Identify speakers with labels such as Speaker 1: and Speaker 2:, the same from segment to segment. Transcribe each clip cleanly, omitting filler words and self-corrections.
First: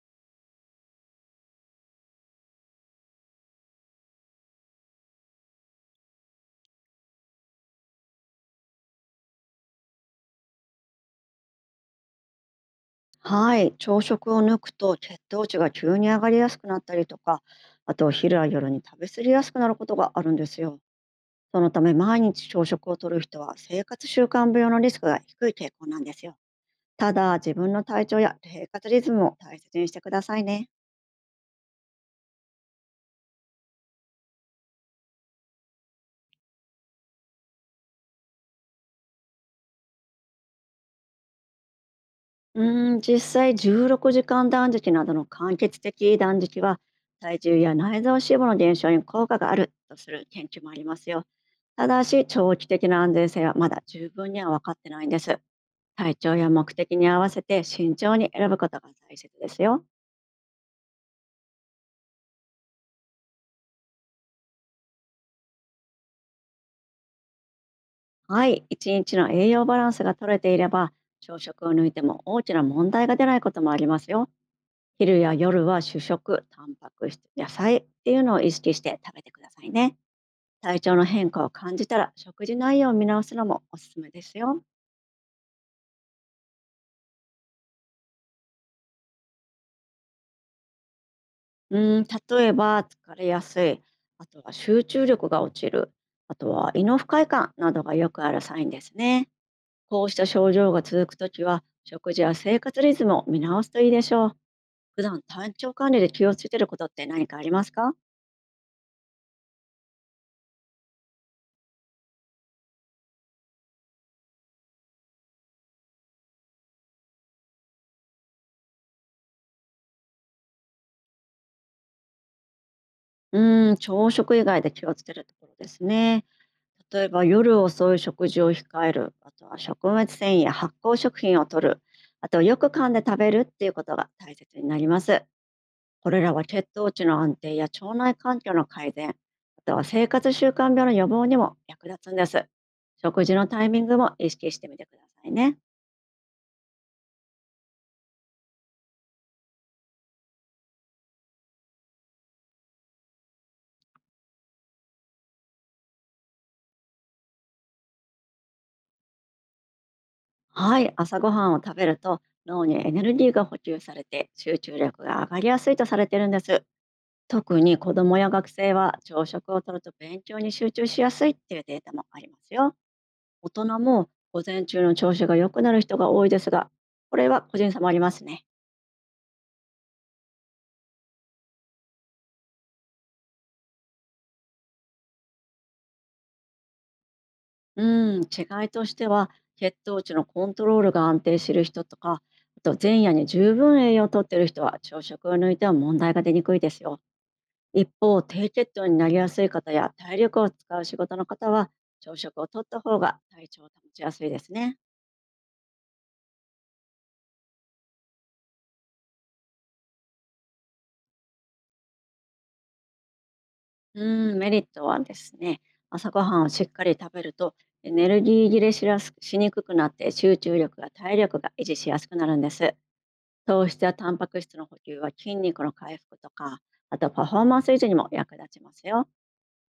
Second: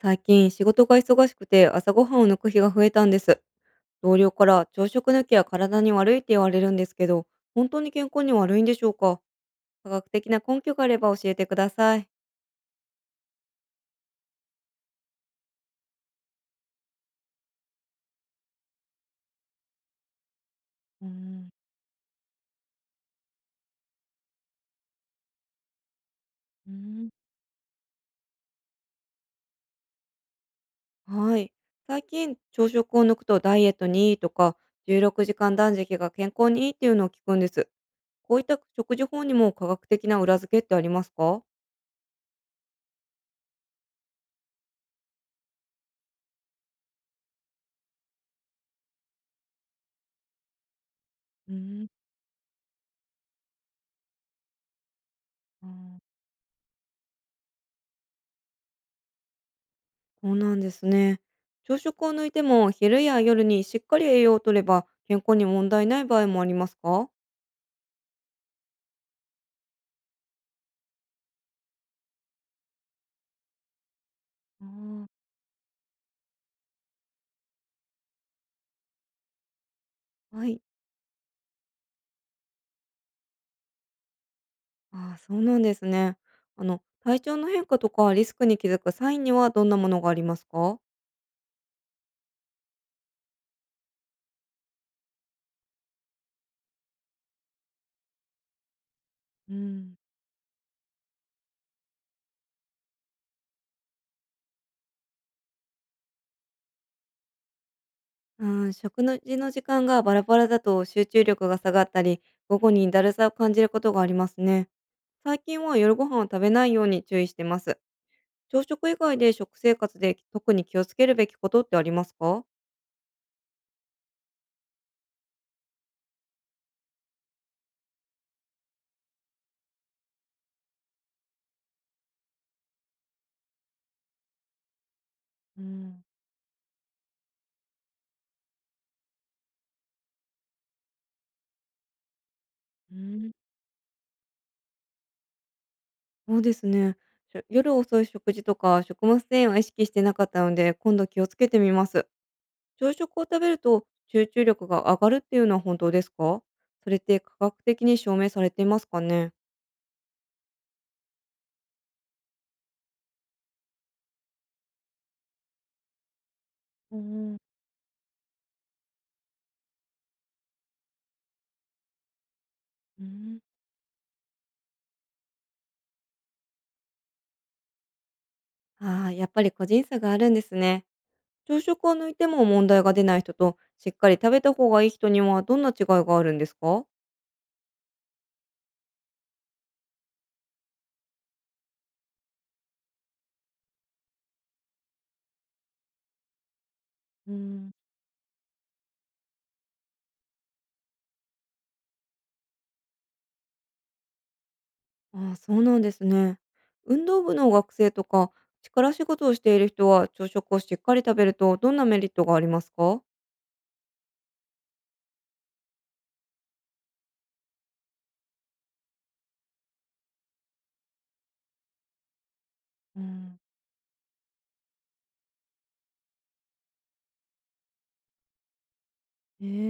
Speaker 1: 最近仕事が忙しくて朝ごはんを抜く日が増えたんです。同僚から朝食抜きは体に悪いって言われるんですけど、本当に健康に悪いんでしょうか？科学的な根拠があれば教えてください。
Speaker 2: はい、朝食を抜くと血糖値が急に上がりやすくなったりとか、あと昼や夜に食べ過ぎやすくなることがあるんですよ。
Speaker 1: うーん。
Speaker 2: そのため毎日朝食をとる人は生活習慣病のリスクが低い傾向なんですよ。
Speaker 1: うーん。
Speaker 2: ただ自分の体調や生活リズムを大切にしてくださいね。
Speaker 1: はい。最近朝食を抜くとダイエットにいいとか、16時間断食が健康にいいっていうのを聞くんです。こういった食事法にも科学的な裏付けってありますか？
Speaker 2: うーん、実際16時間断食などの間欠的断食は体重や内臓脂肪の減少に効果があるとする研究もありますよ。
Speaker 1: うー
Speaker 2: た
Speaker 1: ん。
Speaker 2: だし長期的な安全性はまだ十分には分かってないんです。
Speaker 1: あー。
Speaker 2: 体調や目的に合わせて慎重に選ぶことが大切ですよ。
Speaker 1: そうなんですね。朝食を抜いても昼や夜にしっかり栄養を取れば健康に問題ない場合もありますか？
Speaker 2: はい、一日の栄養バランスが取れていれば、朝食を抜いても大きな問題が出ないこともありますよ。
Speaker 1: あー。
Speaker 2: 昼や夜は主食、タンパク質、野菜っていうのを意識して食べてくださいね。
Speaker 1: はい。
Speaker 2: 体調の変化を感じたら食事内容を見直すのもおすすめですよ。
Speaker 1: ああ、そうなんですね。体調の変化とかリスクに気づくサインにはどんなものがありますか？
Speaker 2: うん、例えば疲れやすい、あとは集中力が落ちる、あとは胃の不快感などがよくあるサインですね。
Speaker 1: うん、
Speaker 2: こうした症状が続くときは、食事や生活リズムを見直すといいでしょう。普段体調管理で気をつけてることって何かありますか？
Speaker 1: うん、食事の時間がバラバラだと集中力が下がったり、午後にだるさを感じることがありますね。最近は夜ご飯を食べないように注意してます。朝食以外で食生活で特に気をつけるべきことってありますか？
Speaker 2: うーん、朝食以外で気をつけるところですね。例えば夜遅い食事を控える、あとは食物繊維や発酵食品を摂る、あとよく噛んで食べるっていうことが大切になります。
Speaker 1: うん、
Speaker 2: これらは血糖値の安定や腸内環境の改善、あとは生活習慣病の予防にも役立つんです。
Speaker 1: う
Speaker 2: 食
Speaker 1: ん、
Speaker 2: 事のタイミングも意識してみてくださいね。
Speaker 1: そうですね。夜遅い食事とか食物繊維は意識してなかったので、今度気をつけてみます。朝食を食べると集中力が上がるっていうのは本当ですか？それって科学的に証明されていますかね？
Speaker 2: はい、朝ごはんを食べると脳にエネルギーが補給されて集中力が上がりやすいとされているんです。
Speaker 1: うん。
Speaker 2: 特に子どもや学生は朝食をとると勉強に集中しやすいっていうデータもありますよ。
Speaker 1: うん。
Speaker 2: 大人も午前中の調子が良くなる人が多いですが、これは個人差もありますね。
Speaker 1: ああ、やっぱり個人差があるんですね。朝食を抜いても問題が出ない人と、しっかり食べた方がいい人にはどんな違いがあるんですか？
Speaker 2: うん、違いとしては血糖値のコントロールが安定している人とか、あと前夜に十分栄養をとっている人は朝食を抜いては問題が出にくいですよ。
Speaker 1: うーん。
Speaker 2: 一方、低血糖になりやすい方や体力を使う仕事の方は、朝食をとった方が体調を保ちやすいですね。
Speaker 1: ああ、そうなんですね。運動部の学生とか力仕事をしている人は朝食をしっかり食べるとどんなメリットがありますか？
Speaker 2: うん、メリットはですね、朝ごはんをしっかり食べると、エネルギー切れしやすしにくくなって集中力や体力が維持しやすくなるんです。
Speaker 1: うん、
Speaker 2: 糖質やタンパク質の補給は筋肉の回復とか、あとパフォーマンス維持にも役立ちますよ。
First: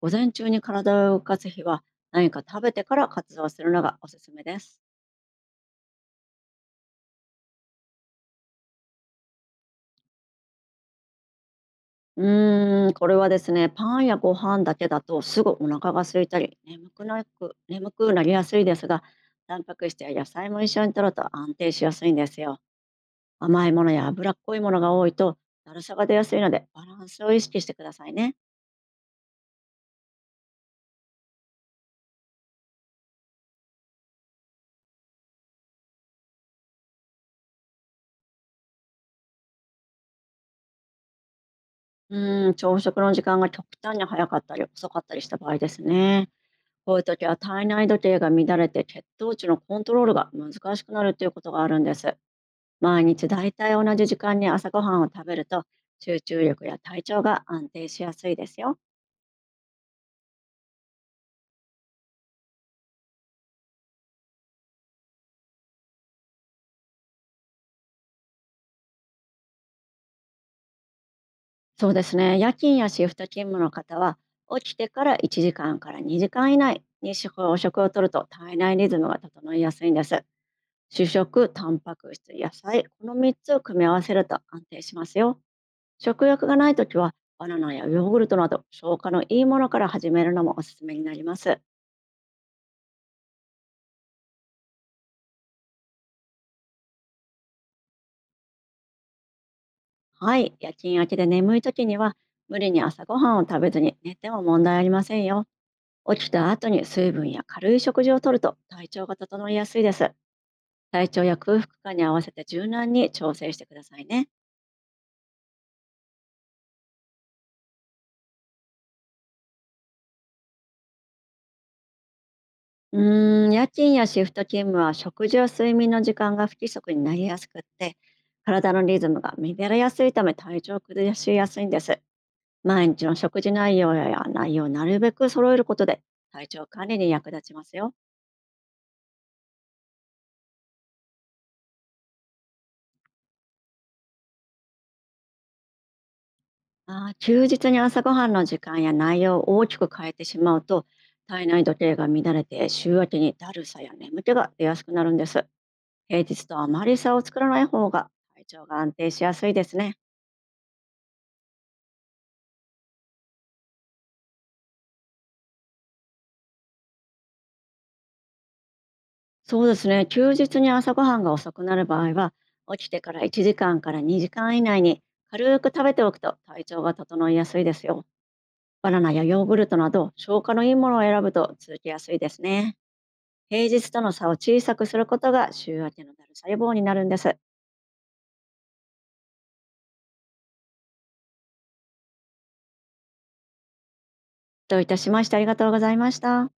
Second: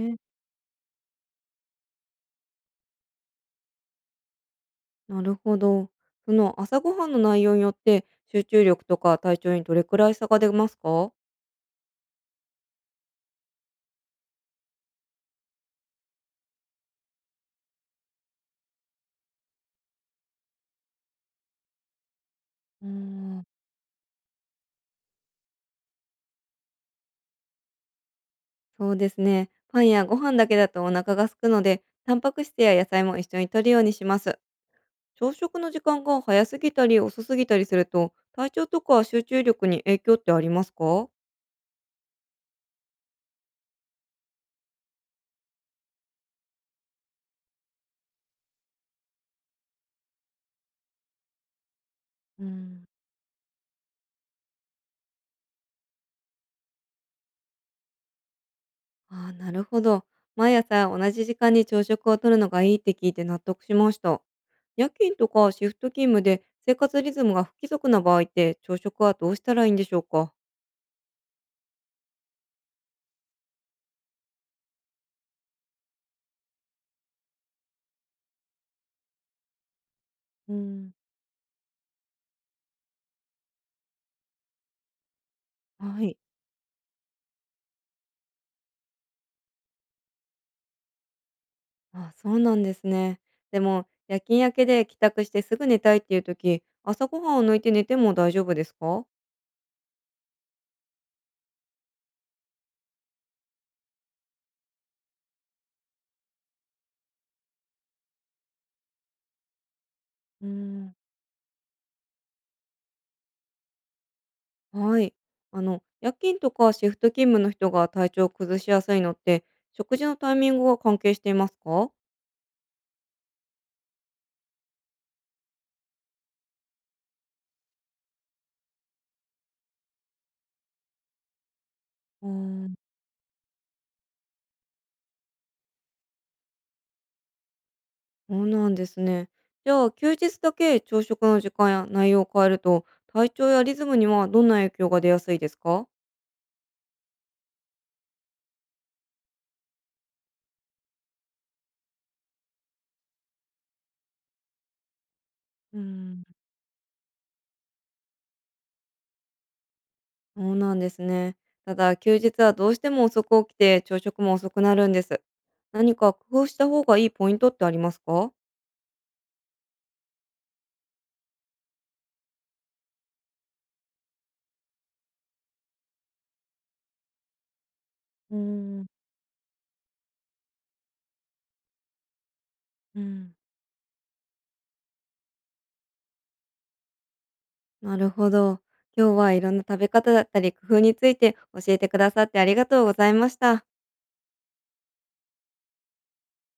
Speaker 2: 午前
Speaker 1: え、
Speaker 2: 中に体を動かす日は、何か食べてから活動するのがおすすめです。
Speaker 1: なるほど。その朝ごはんの内容によって集中力とか体調にどれくらい差が出ますか？
Speaker 2: うーん、これはですね、パンやご飯だけだとすぐお腹が空いたり、眠くなりやすいですが、タンパク質や野菜も一緒に摂ると安定しやすいんですよ。
Speaker 1: うん、
Speaker 2: 甘いものや脂っこいものが多いと、だるさが出やすいので、バランスを意識してくださいね。
Speaker 1: そうですね。パンやご飯だけだとお腹が空くので、タンパク質や野菜も一緒に摂るようにします。朝食の時間が早すぎたり遅すぎたりすると、体調とか集中力に影響ってありますか？
Speaker 2: うーん、朝食の時間が極端に早かったり遅かったりした場合ですね。こういう時は体内時計が乱れて血糖値のコントロールが難しくなるということがあるんです。
Speaker 1: うん。
Speaker 2: 毎日だいたい同じ時間に朝ごはんを食べると集中力や体調が安定しやすいですよ。
Speaker 1: ああ、なるほど。毎朝同じ時間に朝食をとるのがいいって聞いて納得しました。夜勤とかシフト勤務で生活リズムが不規則な場合って朝食はどうしたらいいんでしょうか？
Speaker 2: そうですね。夜勤やシフト勤務の方は起きてから1時間から2時間以内に食をとると体内リズムが整いやすいんです。
Speaker 1: うん。
Speaker 2: 主食、タンパク質、野菜、この3つを組み合わせると安定しますよ。
Speaker 1: はい。
Speaker 2: 食欲がないときはバナナやヨーグルトなど消化のいいものから始めるのもおすすめになります。
Speaker 1: あ、そうなんですね。でも、夜勤明けで帰宅してすぐ寝たいっていう時、朝ごはんを抜いて寝ても大丈夫ですか？
Speaker 2: はい、夜勤明けで眠い時には無理に朝ごはんを食べずに寝ても問題ありませんよ。起きた後に水分や軽い食事をとると体調が整いやすいです。
Speaker 1: うん。
Speaker 2: 体調や空腹感に合わせて柔軟に調整してくださいね。
Speaker 1: はい。夜勤とかシフト勤務の人が体調を崩しやすいのって、食事のタイミングが関係していますか？
Speaker 2: うーん、夜勤やシフト勤務は食事や睡眠の時間が不規則になりやすくって体のリズムが乱れやすいため体調を崩しやすいんです。
Speaker 1: うーん、
Speaker 2: 毎日の食事内容をなるべく揃えることで体調管理に役立ちますよ。
Speaker 1: そうなんですね。じゃあ、休日だけ朝食の時間や内容を変えると、体調やリズムにはどんな影響が出やすいですか？
Speaker 2: ああ、休日に朝ごはんの時間や内容を大きく変えてしまうと、体内時計が乱れて週明けにだるさや眠気が出やすくなるんです。
Speaker 1: う
Speaker 2: 平
Speaker 1: ん、
Speaker 2: 日とあまり差を作らない方が体調が安定しやすいですね。
Speaker 1: そうなんですね。ただ、休日はどうしても遅く起きて、朝食も遅くなるんです。何か工夫した方がいいポイントってありますか？
Speaker 2: そうですね。休日に朝ごはんが遅くなる場合は、起きてから1時間から2時間以内に軽く食べておくと体調が整いやすいですよ。
Speaker 1: うーん、
Speaker 2: バナナやヨーグルトなど消化のいいものを選ぶと続きやすいですね。
Speaker 1: うん、
Speaker 2: 平日との差を小さくすることが週明けのだるさ予防になるんです。
Speaker 1: なるほど。今日はいろんな食べ方だったり工夫について教えてくださってありがとうございました。
Speaker 2: どういたしまして、ありがとうございました。